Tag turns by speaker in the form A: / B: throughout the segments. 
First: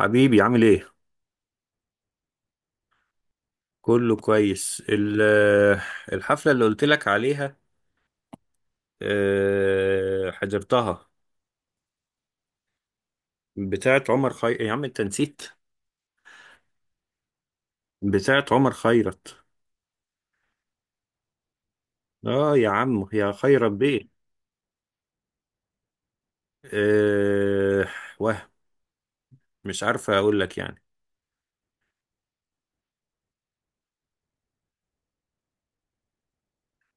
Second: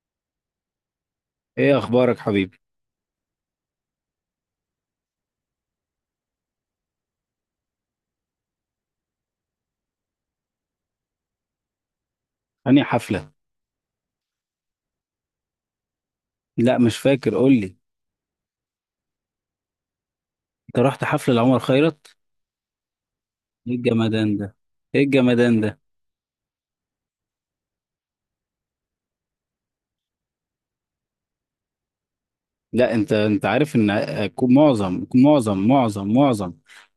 A: حبيبي عامل ايه؟
B: ايه اخبارك حبيبي؟
A: كله كويس الحفلة اللي قلت لك عليها. حضرتها.
B: انهي حفله؟
A: بتاعت يا عم انت نسيت.
B: لا مش فاكر، قول لي.
A: بتاعت عمر خيرت.
B: انت رحت حفله لعمر خيرت؟
A: اه يا عم يا خيرت
B: ايه
A: بيه.
B: الجمدان ده؟ ايه الجمدان ده؟
A: أه... وهم، مش عارفة اقول لك يعني.
B: لا انت عارف ان آه، كو- معظم معظم معظم معظم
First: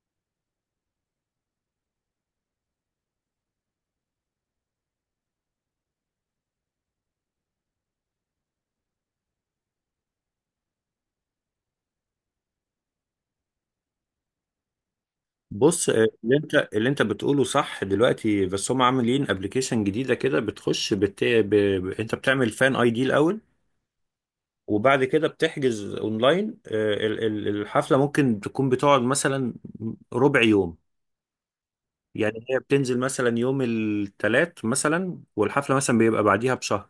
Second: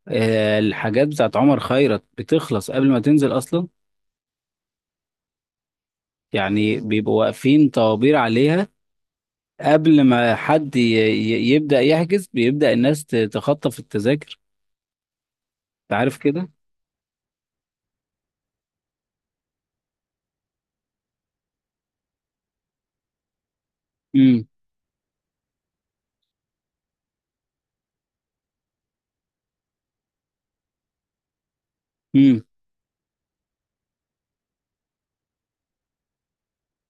B: آه، الحاجات بتاعت عمر خيرت بتخلص قبل ما تنزل اصلا. يعني بيبقوا واقفين طوابير عليها قبل ما حد يبدا يحجز، بيبدا الناس تخطف التذاكر.
A: بص،
B: انت عارف
A: اللي
B: كده.
A: انت اللي انت بتقوله صح دلوقتي، بس هم عاملين ابلكيشن جديدة كده بتخش انت بتعمل فان اي دي الاول.
B: امم
A: وبعد كده بتحجز اونلاين. الحفله ممكن تكون بتقعد مثلا ربع يوم. يعني هي بتنزل مثلا يوم الثلاث مثلا، والحفله مثلا بيبقى بعديها بشهر.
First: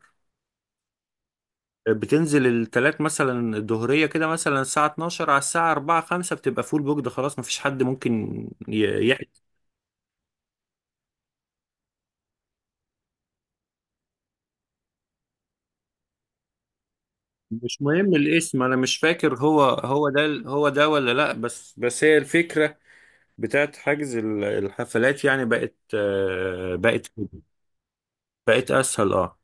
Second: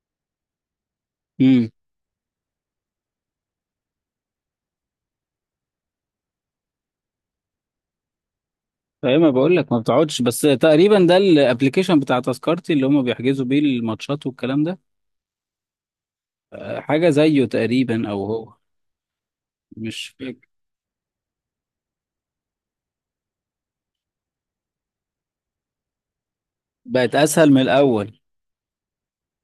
B: امم
A: بتنزل الثلاث مثلا الظهريه كده، مثلا الساعه 12 على الساعه 4 5 بتبقى فول بوك. ده خلاص مفيش حد ممكن
B: ايوه، ما
A: يحجز.
B: بقول لك ما بتقعدش، بس تقريبا ده الابلكيشن بتاع تذكرتي اللي هم بيحجزوا بيه الماتشات والكلام ده. حاجه زيه
A: مش
B: تقريبا
A: مهم
B: او هو.
A: الاسم، انا مش فاكر هو
B: مش
A: ده
B: فاكر.
A: هو ده ولا لا، بس هي الفكره بتاعت حجز الحفلات. يعني بقت، بقت،
B: بقت اسهل من الاول.
A: بقت اسهل اه.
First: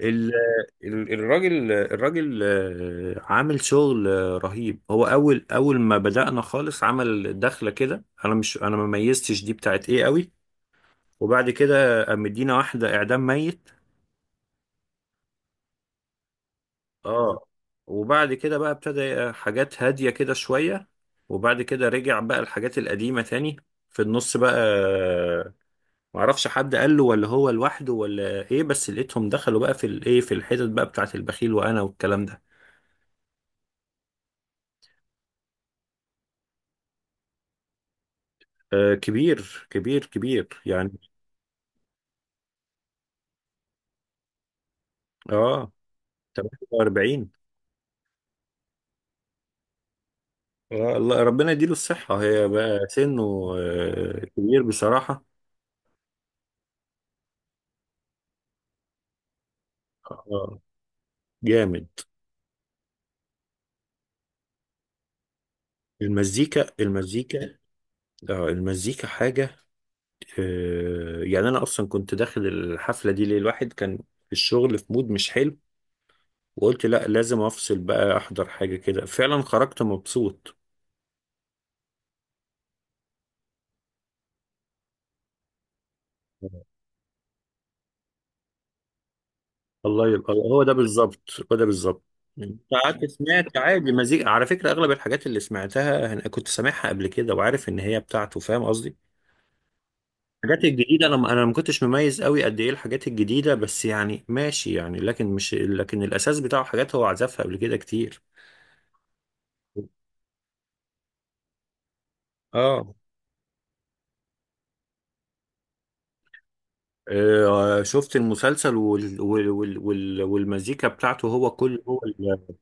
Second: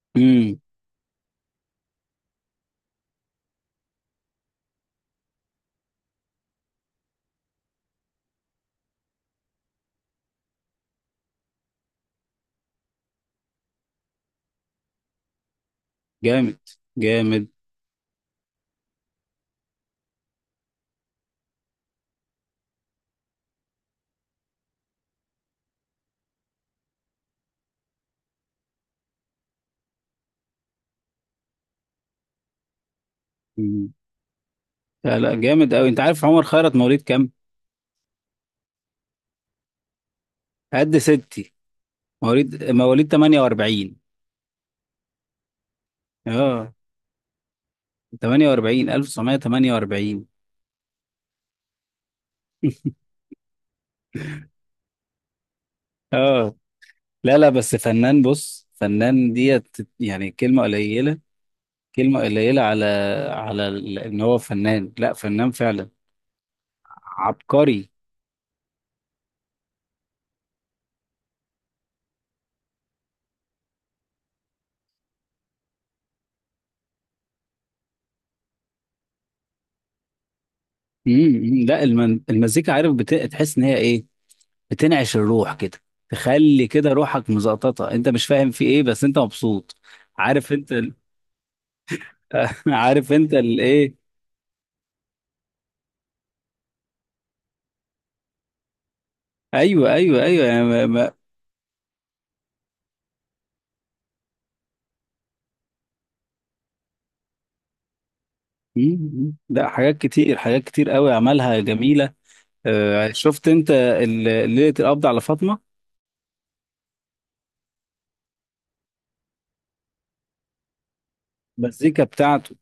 A: ال-
B: امم
A: الراجل عامل شغل رهيب. هو اول ما بدأنا خالص، عمل دخلة كده، انا مش انا ما ميزتش دي بتاعت ايه قوي. وبعد كده قام مدينا واحدة اعدام ميت.
B: جامد،
A: اه.
B: جامد.
A: وبعد كده بقى ابتدى حاجات هادية كده شوية. وبعد كده رجع بقى الحاجات القديمة تاني. في النص بقى، معرفش حد قال له ولا هو لوحده ولا ايه، بس لقيتهم دخلوا بقى في الايه، في الحتت بقى بتاعت البخيل وانا والكلام ده.
B: مم. لا لا، جامد قوي. انت عارف عمر خيرت مواليد كام؟
A: آه، كبير كبير كبير يعني.
B: قد ستي. مواليد 48.
A: اه،
B: اه.
A: 48.
B: 48. 1948.
A: آه الله، ربنا يديله الصحة، هي بقى سنه، آه كبير بصراحة.
B: اه. لا لا، بس فنان، بص، فنان ديت يعني
A: آه،
B: كلمه قليله.
A: جامد.
B: كلمة قليلة على على إن هو فنان. لا، فنان فعلا،
A: المزيكا المزيكا،
B: عبقري.
A: اه المزيكا حاجة. آه، يعني أنا أصلا كنت داخل الحفلة دي ليه، الواحد كان في الشغل في مود مش حلو، وقلت لا لازم أفصل بقى أحضر حاجة، كده فعلا خرجت مبسوط.
B: لا المزيكا، عارف، تحس إن هي إيه، بتنعش الروح كده، تخلي كده روحك مزقططة. أنت مش فاهم في إيه بس أنت مبسوط.
A: الله، يبقى
B: عارف
A: هو
B: أنت
A: ده بالظبط، هو ده بالظبط. انت قعدت
B: عارف أنت
A: سمعت عادي
B: الإيه.
A: مزيكا، على فكرة اغلب الحاجات اللي سمعتها انا كنت سامعها قبل كده وعارف ان هي بتاعته، فاهم قصدي.
B: أيوه أيوه أيوه،
A: الحاجات
B: يعني ما...
A: الجديدة،
B: ما...
A: انا ما كنتش مميز قوي قد ايه الحاجات الجديدة، بس يعني ماشي يعني، لكن مش لكن الاساس بتاعه حاجات هو عزفها قبل كده كتير.
B: لا، حاجات كتير، حاجات كتير قوي عملها جميلة.
A: اه.
B: شفت أنت ليلة القبض على فاطمة؟
A: شفت المسلسل والمزيكا بتاعته، هو كل هو
B: المزيكا بتاعته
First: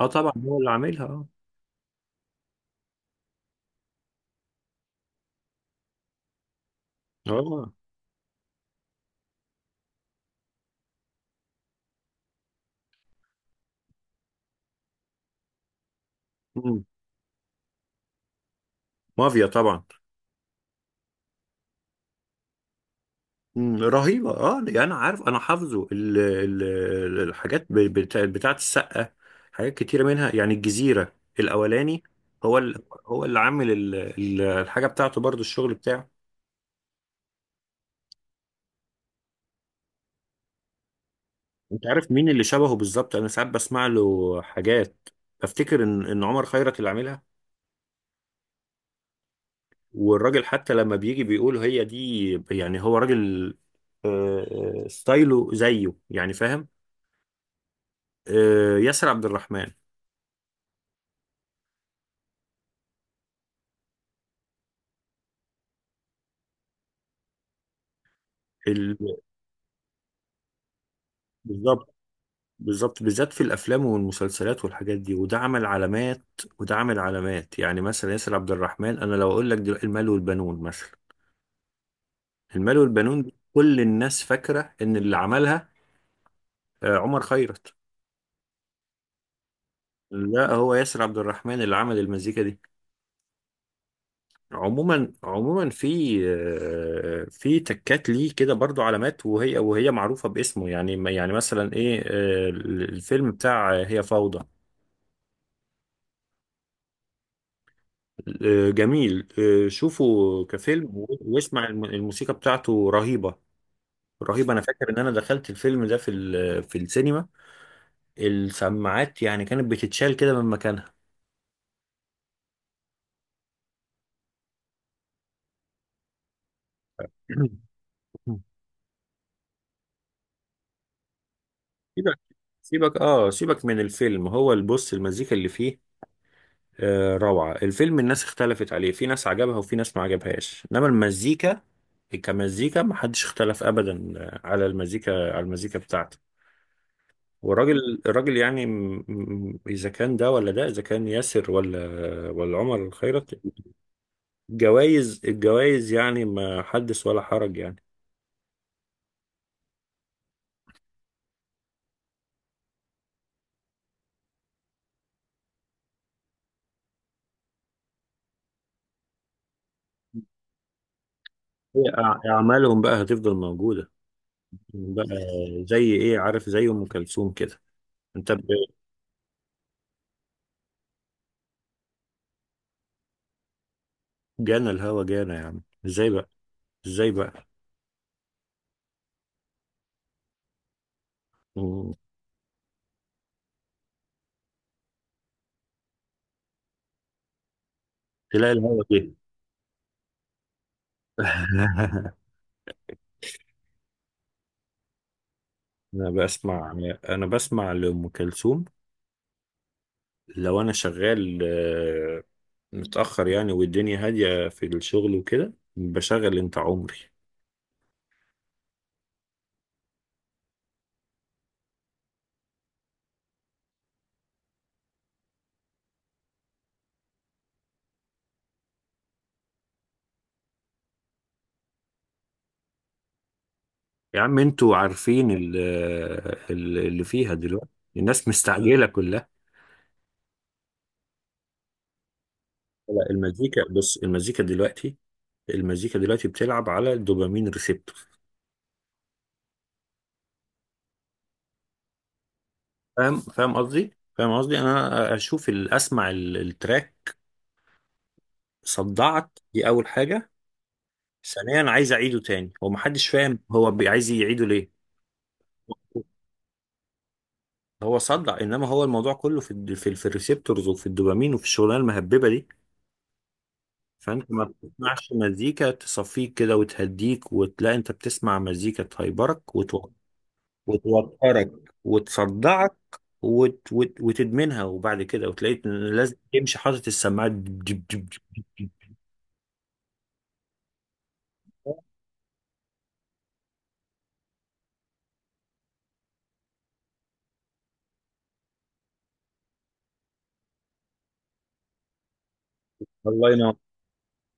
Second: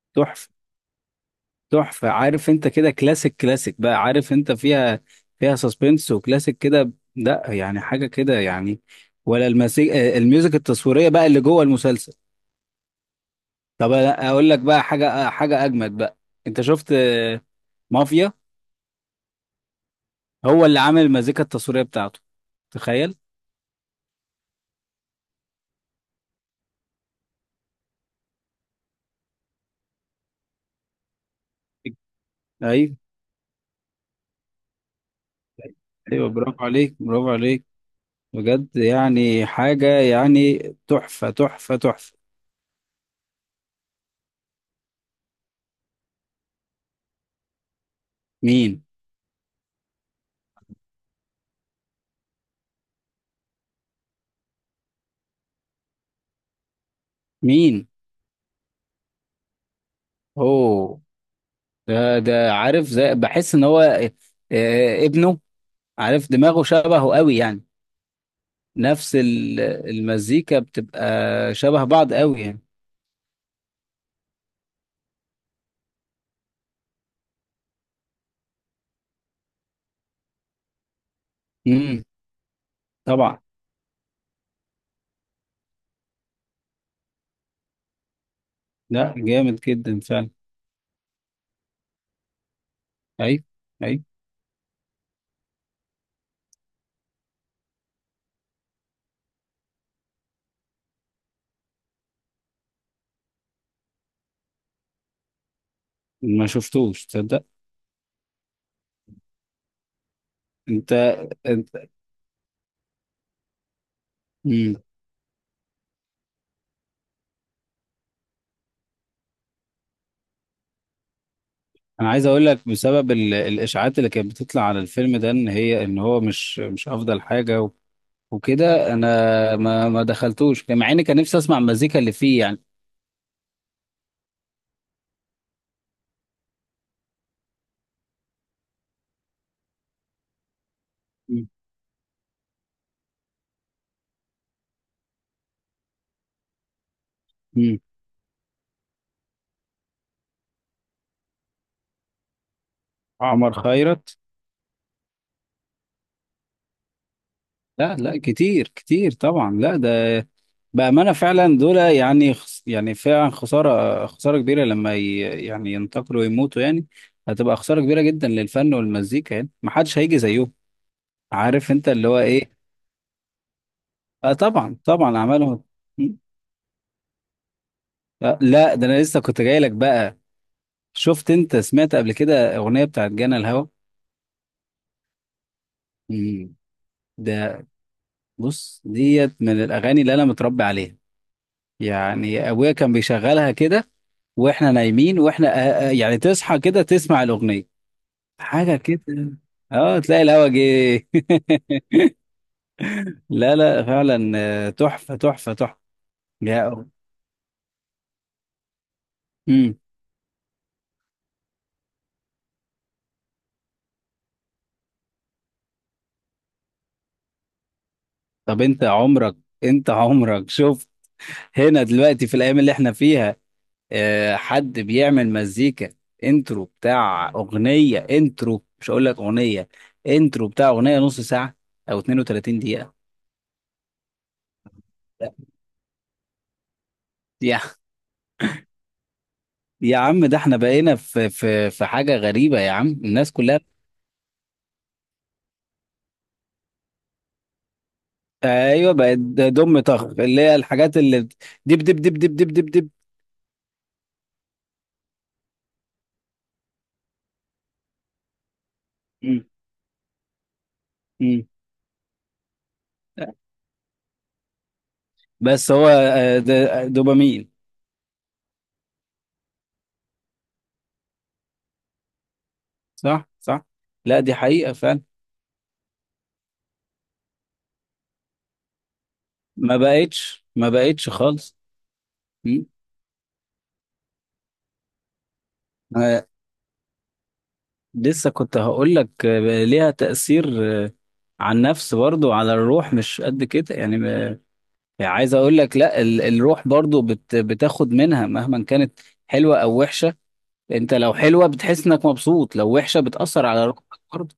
A: اه طبعا
B: تحفة،
A: هو اللي عاملها اه.
B: تحفة. عارف انت كده كلاسيك، كلاسيك بقى. عارف انت فيها، فيها سسبنس وكلاسيك كده، لا
A: اه.
B: يعني حاجة كده يعني. ولا المسيج... آه، الميوزك التصويرية بقى اللي جوه المسلسل. طب أنا اقول لك بقى حاجة، حاجة اجمد بقى. انت
A: مم.
B: شفت مافيا؟
A: مافيا طبعا.
B: هو اللي عامل المزيكا التصويرية بتاعته، تخيل.
A: مم، رهيبة اه. يعني انا عارف، انا حافظه الحاجات بتاعت السقا. حاجات كتيرة منها يعني الجزيرة الاولاني. هو
B: ايوه،
A: هو اللي عامل الحاجة بتاعته برضو، الشغل بتاعه.
B: ايوه، برافو عليك، برافو عليك، بجد يعني حاجة يعني. تحفة، تحفة،
A: انت عارف
B: تحفة.
A: مين اللي شبهه بالظبط؟ انا ساعات بسمع له حاجات افتكر ان عمر خيرت اللي عاملها،
B: مين؟
A: والراجل حتى لما بيجي بيقول هي دي، يعني هو راجل. ستايله زيه يعني، فاهم؟
B: مين؟
A: آه، ياسر عبد الرحمن.
B: اوه. ده عارف، زي بحس ان هو ابنه. عارف دماغه شبهه قوي يعني. نفس
A: ال...
B: المزيكا بتبقى شبه
A: بالظبط
B: بعض قوي يعني.
A: بالظبط، بالذات في الافلام والمسلسلات والحاجات دي، وده عمل علامات. وده عمل علامات. يعني مثلا ياسر عبد الرحمن، انا لو اقول لك دلوقتي المال والبنون مثلا،
B: امم
A: المال والبنون دي
B: طبعا.
A: كل الناس فاكره ان اللي عملها عمر خيرت.
B: لا جامد جدا فعلا.
A: لا، هو ياسر عبد الرحمن اللي عمل المزيكا دي.
B: اي، اي.
A: عموما عموما في في تكات ليه كده برضو، علامات، وهي معروفه باسمه يعني. يعني مثلا ايه، الفيلم بتاع هي فوضى.
B: ما شفتوش، تصدق؟
A: جميل، شوفه
B: انت
A: كفيلم، واسمع
B: انت
A: الموسيقى بتاعته رهيبة، رهيبة. أنا
B: امم
A: فاكر إن أنا دخلت الفيلم ده في في السينما، السماعات يعني كانت بتتشال كده من مكانها.
B: انا عايز اقول لك، بسبب الاشاعات اللي كانت بتطلع على الفيلم ده ان هي ان هو مش افضل حاجه و... وكده انا ما دخلتوش، مع اني كان نفسي اسمع المزيكا اللي
A: سيبك،
B: فيه يعني.
A: سيبك آه، سيبك من الفيلم، هو البص المزيكا اللي فيه، روعة. الفيلم الناس اختلفت عليه، في ناس عجبها وفي ناس ما عجبهاش، إنما المزيكا كمزيكا محدش اختلف أبدا، على المزيكا، على المزيكا بتاعته.
B: امم
A: والراجل يعني اذا كان ده ولا ده، اذا كان ياسر ولا ولا عمر الخيرت،
B: عمر خيرت.
A: الجوائز يعني ما حدث ولا حرج يعني.
B: لا لا، كتير كتير طبعا. لا ده، بأمانة فعلا دول يعني يعني فعلا خسارة، خسارة كبيرة لما يعني ينتقلوا ويموتوا يعني. هتبقى خسارة كبيرة جدا للفن والمزيكا، يعني محدش هيجي زيهم. عارف
A: هي
B: انت اللي هو ايه.
A: اعمالهم بقى هتفضل موجوده
B: اه طبعا،
A: بقى،
B: طبعا اعمالهم.
A: زي
B: م.
A: ايه عارف، زي ام كلثوم كده. انت
B: آه
A: ب-
B: لا، ده انا لسه كنت جاي لك بقى. شفت انت؟ سمعت قبل كده اغنية بتاعت جانا الهوى؟
A: جانا الهوى، جانا، يا عم ازاي بقى،
B: مم.
A: ازاي بقى.
B: ده، بص، ديت من الاغاني اللي انا متربي عليها.
A: م-
B: يعني ابويا كان بيشغلها كده واحنا نايمين. واحنا يعني تصحى كده تسمع الاغنيه،
A: تلاقي
B: حاجه
A: الهوى
B: كده.
A: جه
B: اه، تلاقي الهوا جه. لا لا فعلا، تحفه، تحفه، تحفه.
A: انا بسمع،
B: يا
A: انا بسمع لام كلثوم،
B: امم
A: لو انا شغال متأخر يعني والدنيا هادية في الشغل وكده بشغل انت عمري.
B: طب انت عمرك شوف، هنا دلوقتي في الايام اللي احنا فيها، حد بيعمل مزيكا انترو بتاع اغنيه؟ انترو، مش هقول لك اغنيه، انترو بتاع اغنيه نص ساعه او 32 دقيقه؟
A: يا عم انتوا عارفين اللي فيها
B: لا.
A: دلوقتي الناس مستعجلة كلها.
B: يا عم، ده احنا بقينا في في حاجة غريبة يا عم،
A: لا،
B: الناس
A: المزيكا
B: كلها.
A: بص، المزيكا دلوقتي، المزيكا دلوقتي بتلعب على الدوبامين ريسبتور،
B: ايوه، بقت دم طخ، اللي هي الحاجات اللي دب دب دب دب دب دب دب.
A: فاهم، فاهم قصدي، فاهم قصدي. انا اشوف اسمع التراك، صدعت
B: مم.
A: دي اول حاجة،
B: مم.
A: ثانيا عايز اعيده تاني، هو محدش فاهم هو عايز يعيده ليه.
B: بس هو ده دوبامين.
A: هو صدع، انما هو الموضوع كله في في الريسبتورز وفي الدوبامين وفي الشغلانه المهببه دي.
B: صح، صح. لا
A: فانت
B: دي
A: ما
B: حقيقة فعلا،
A: بتسمعش مزيكا تصفيك كده وتهديك، وتلاقي انت بتسمع مزيكا تهيبرك
B: ما بقتش، ما بقتش
A: وتوترك
B: خالص. مم.
A: وتصدعك وتدمنها، وبعد كده وتلاقيك لازم
B: آه،
A: تمشي حاطط السماعات
B: لسه كنت
A: دب.
B: هقول لك ليها تأثير آه، على النفس برضو، على الروح مش قد كده يعني يعني عايز اقول لك، لا، الروح برضو بتاخد منها مهما كانت، حلوة او وحشة. انت لو حلوه، بتحس انك مبسوط، لو وحشه،
A: الله
B: بتاثر
A: ينور،
B: على روحك برضه.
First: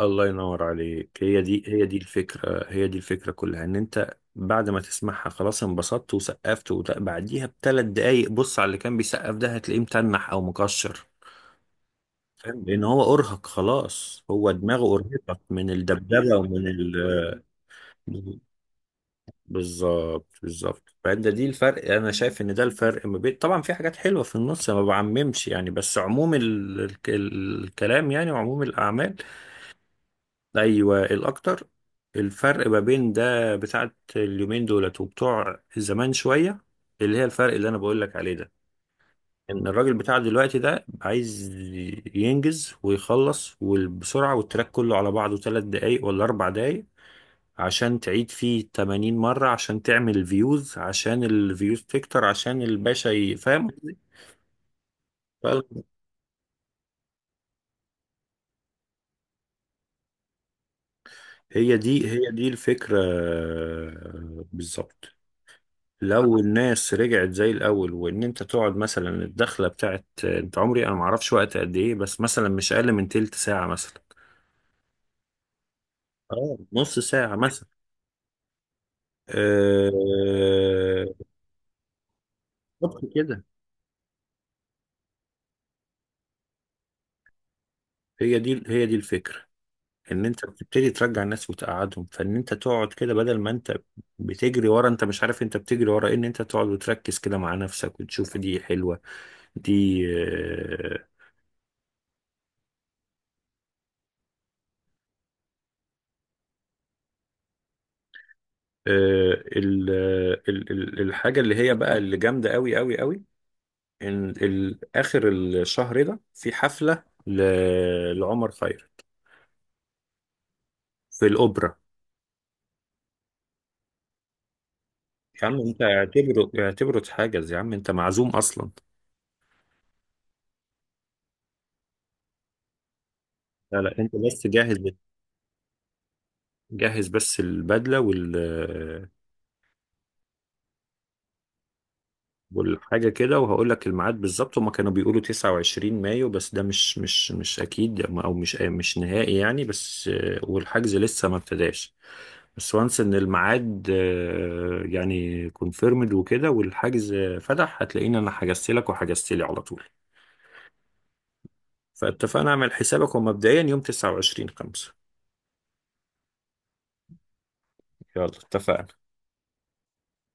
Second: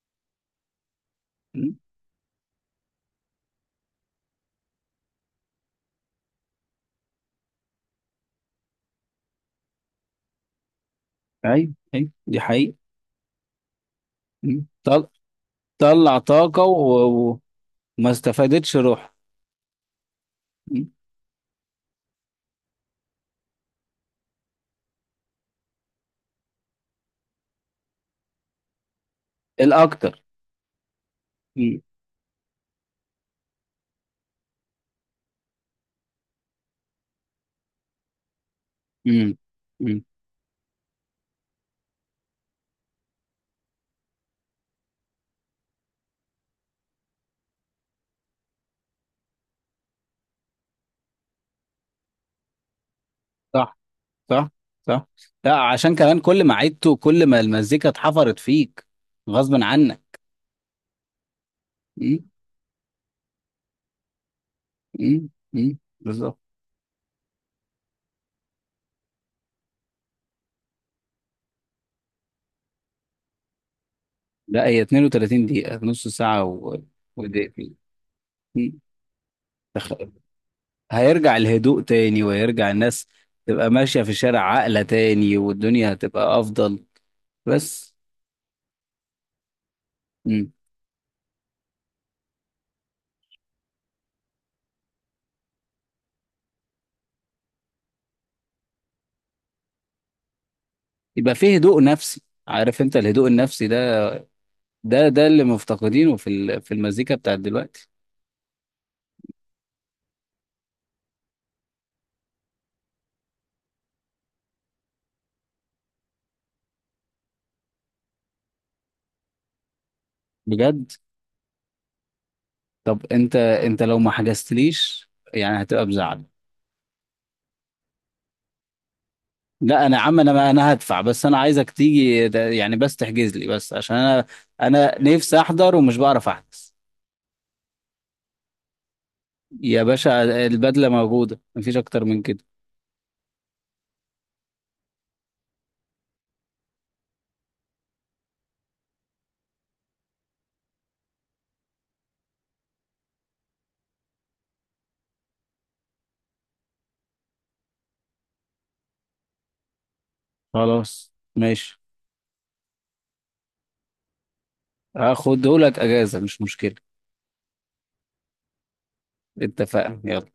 A: الله ينور عليك. هي دي
B: مم.
A: هي دي الفكرة، هي دي الفكرة كلها، ان انت بعد ما تسمعها خلاص انبسطت وسقفت، وبعديها بثلاث دقايق بص على اللي كان بيسقف ده هتلاقيه متنح او مكشر،
B: ايوه، ايوه، دي
A: فاهم؟
B: حقيقه.
A: لان هو ارهق خلاص، هو
B: مم.
A: دماغه ارهقت من
B: طلع
A: الدبدبه
B: طاقه
A: ومن
B: و...
A: ال.
B: و- وما استفادتش روح.
A: بالظبط بالظبط،
B: مم.
A: فده دي الفرق، انا شايف ان ده الفرق ما بين، طبعا في حاجات حلوه في النص، أنا ما بعممش يعني، بس عموم الكلام يعني، وعموم الاعمال.
B: الاكتر.
A: ايوه الاكتر.
B: مم.
A: الفرق ما بين ده بتاعت اليومين دولت وبتوع زمان شويه، اللي هي الفرق اللي انا بقول لك عليه ده،
B: مم.
A: ان الراجل
B: مم.
A: بتاع دلوقتي ده عايز ينجز ويخلص وبسرعة، والتراك كله على بعضه تلات دقايق ولا اربع دقايق، عشان تعيد فيه 80 مرة، عشان تعمل فيوز، عشان الفيوز تكتر، عشان الباشا فاهم
B: صح،
A: قصدي؟
B: صح، صح. لا
A: فال-
B: عشان كمان كل ما عدته، كل ما المزيكا اتحفرت فيك غصب عنك.
A: هي دي
B: مم.
A: هي دي الفكرة، بالظبط.
B: مم. مم. بالظبط.
A: لو الناس رجعت زي الاول، وان انت تقعد مثلا الدخلة بتاعت انت عمري انا معرفش وقت قد ايه، بس مثلا مش اقل من تلت ساعة مثلا.
B: لا، هي 32 دقيقه، نص ساعه
A: اه
B: و...
A: نص ساعة مثلا.
B: ودقيقتين. مم. تخ-
A: آه،
B: هيرجع الهدوء تاني، وهيرجع
A: بالظبط
B: الناس
A: كده.
B: تبقى ماشية في الشارع عاقلة تاني، والدنيا هتبقى أفضل بس.
A: هي دي الفكرة، ان انت
B: مم.
A: بتبتدي ترجع الناس وتقعدهم، فان انت تقعد كده بدل ما انت بتجري ورا، انت مش عارف انت بتجري ورا إيه، ان انت تقعد وتركز كده مع نفسك وتشوف دي حلوة، دي
B: يبقى فيه هدوء نفسي. عارف انت الهدوء النفسي ده؟ ده اللي مفتقدينه في في المزيكا بتاعت دلوقتي.
A: الحاجة اللي هي بقى اللي جامدة قوي قوي قوي، ان اخر الشهر ده في حفلة لعمر خيرت
B: بجد؟
A: في الأوبرا.
B: طب انت لو ما حجزتليش
A: يا عم
B: يعني
A: انت،
B: هتبقى بزعل.
A: اعتبره اتحجز، يا عم انت معزوم اصلا.
B: لا انا يا عم، انا هدفع، بس انا عايزك تيجي يعني بس تحجز لي بس،
A: لا
B: عشان
A: لا، انت
B: انا
A: بس جهز،
B: انا نفسي احضر ومش بعرف احجز.
A: جهز بس البدله وال
B: يا باشا، البدلة موجودة، مفيش اكتر من كده.
A: والحاجه كده. وهقول لك الميعاد بالظبط، هما كانوا بيقولوا 29 مايو، بس ده مش اكيد او مش نهائي يعني، بس والحجز لسه ما ابتداش. بس وانس ان الميعاد يعني كونفيرمد وكده، والحجز فتح هتلاقيني انا حجزت لك وحجزت لي على طول.
B: خلاص، ماشي.
A: فاتفقنا اعمل حسابك، ومبدئيا يوم 29 5.
B: هاخدهولك اجازه، مش مشكله.
A: يلا اتفقنا.
B: اتفقنا يلا.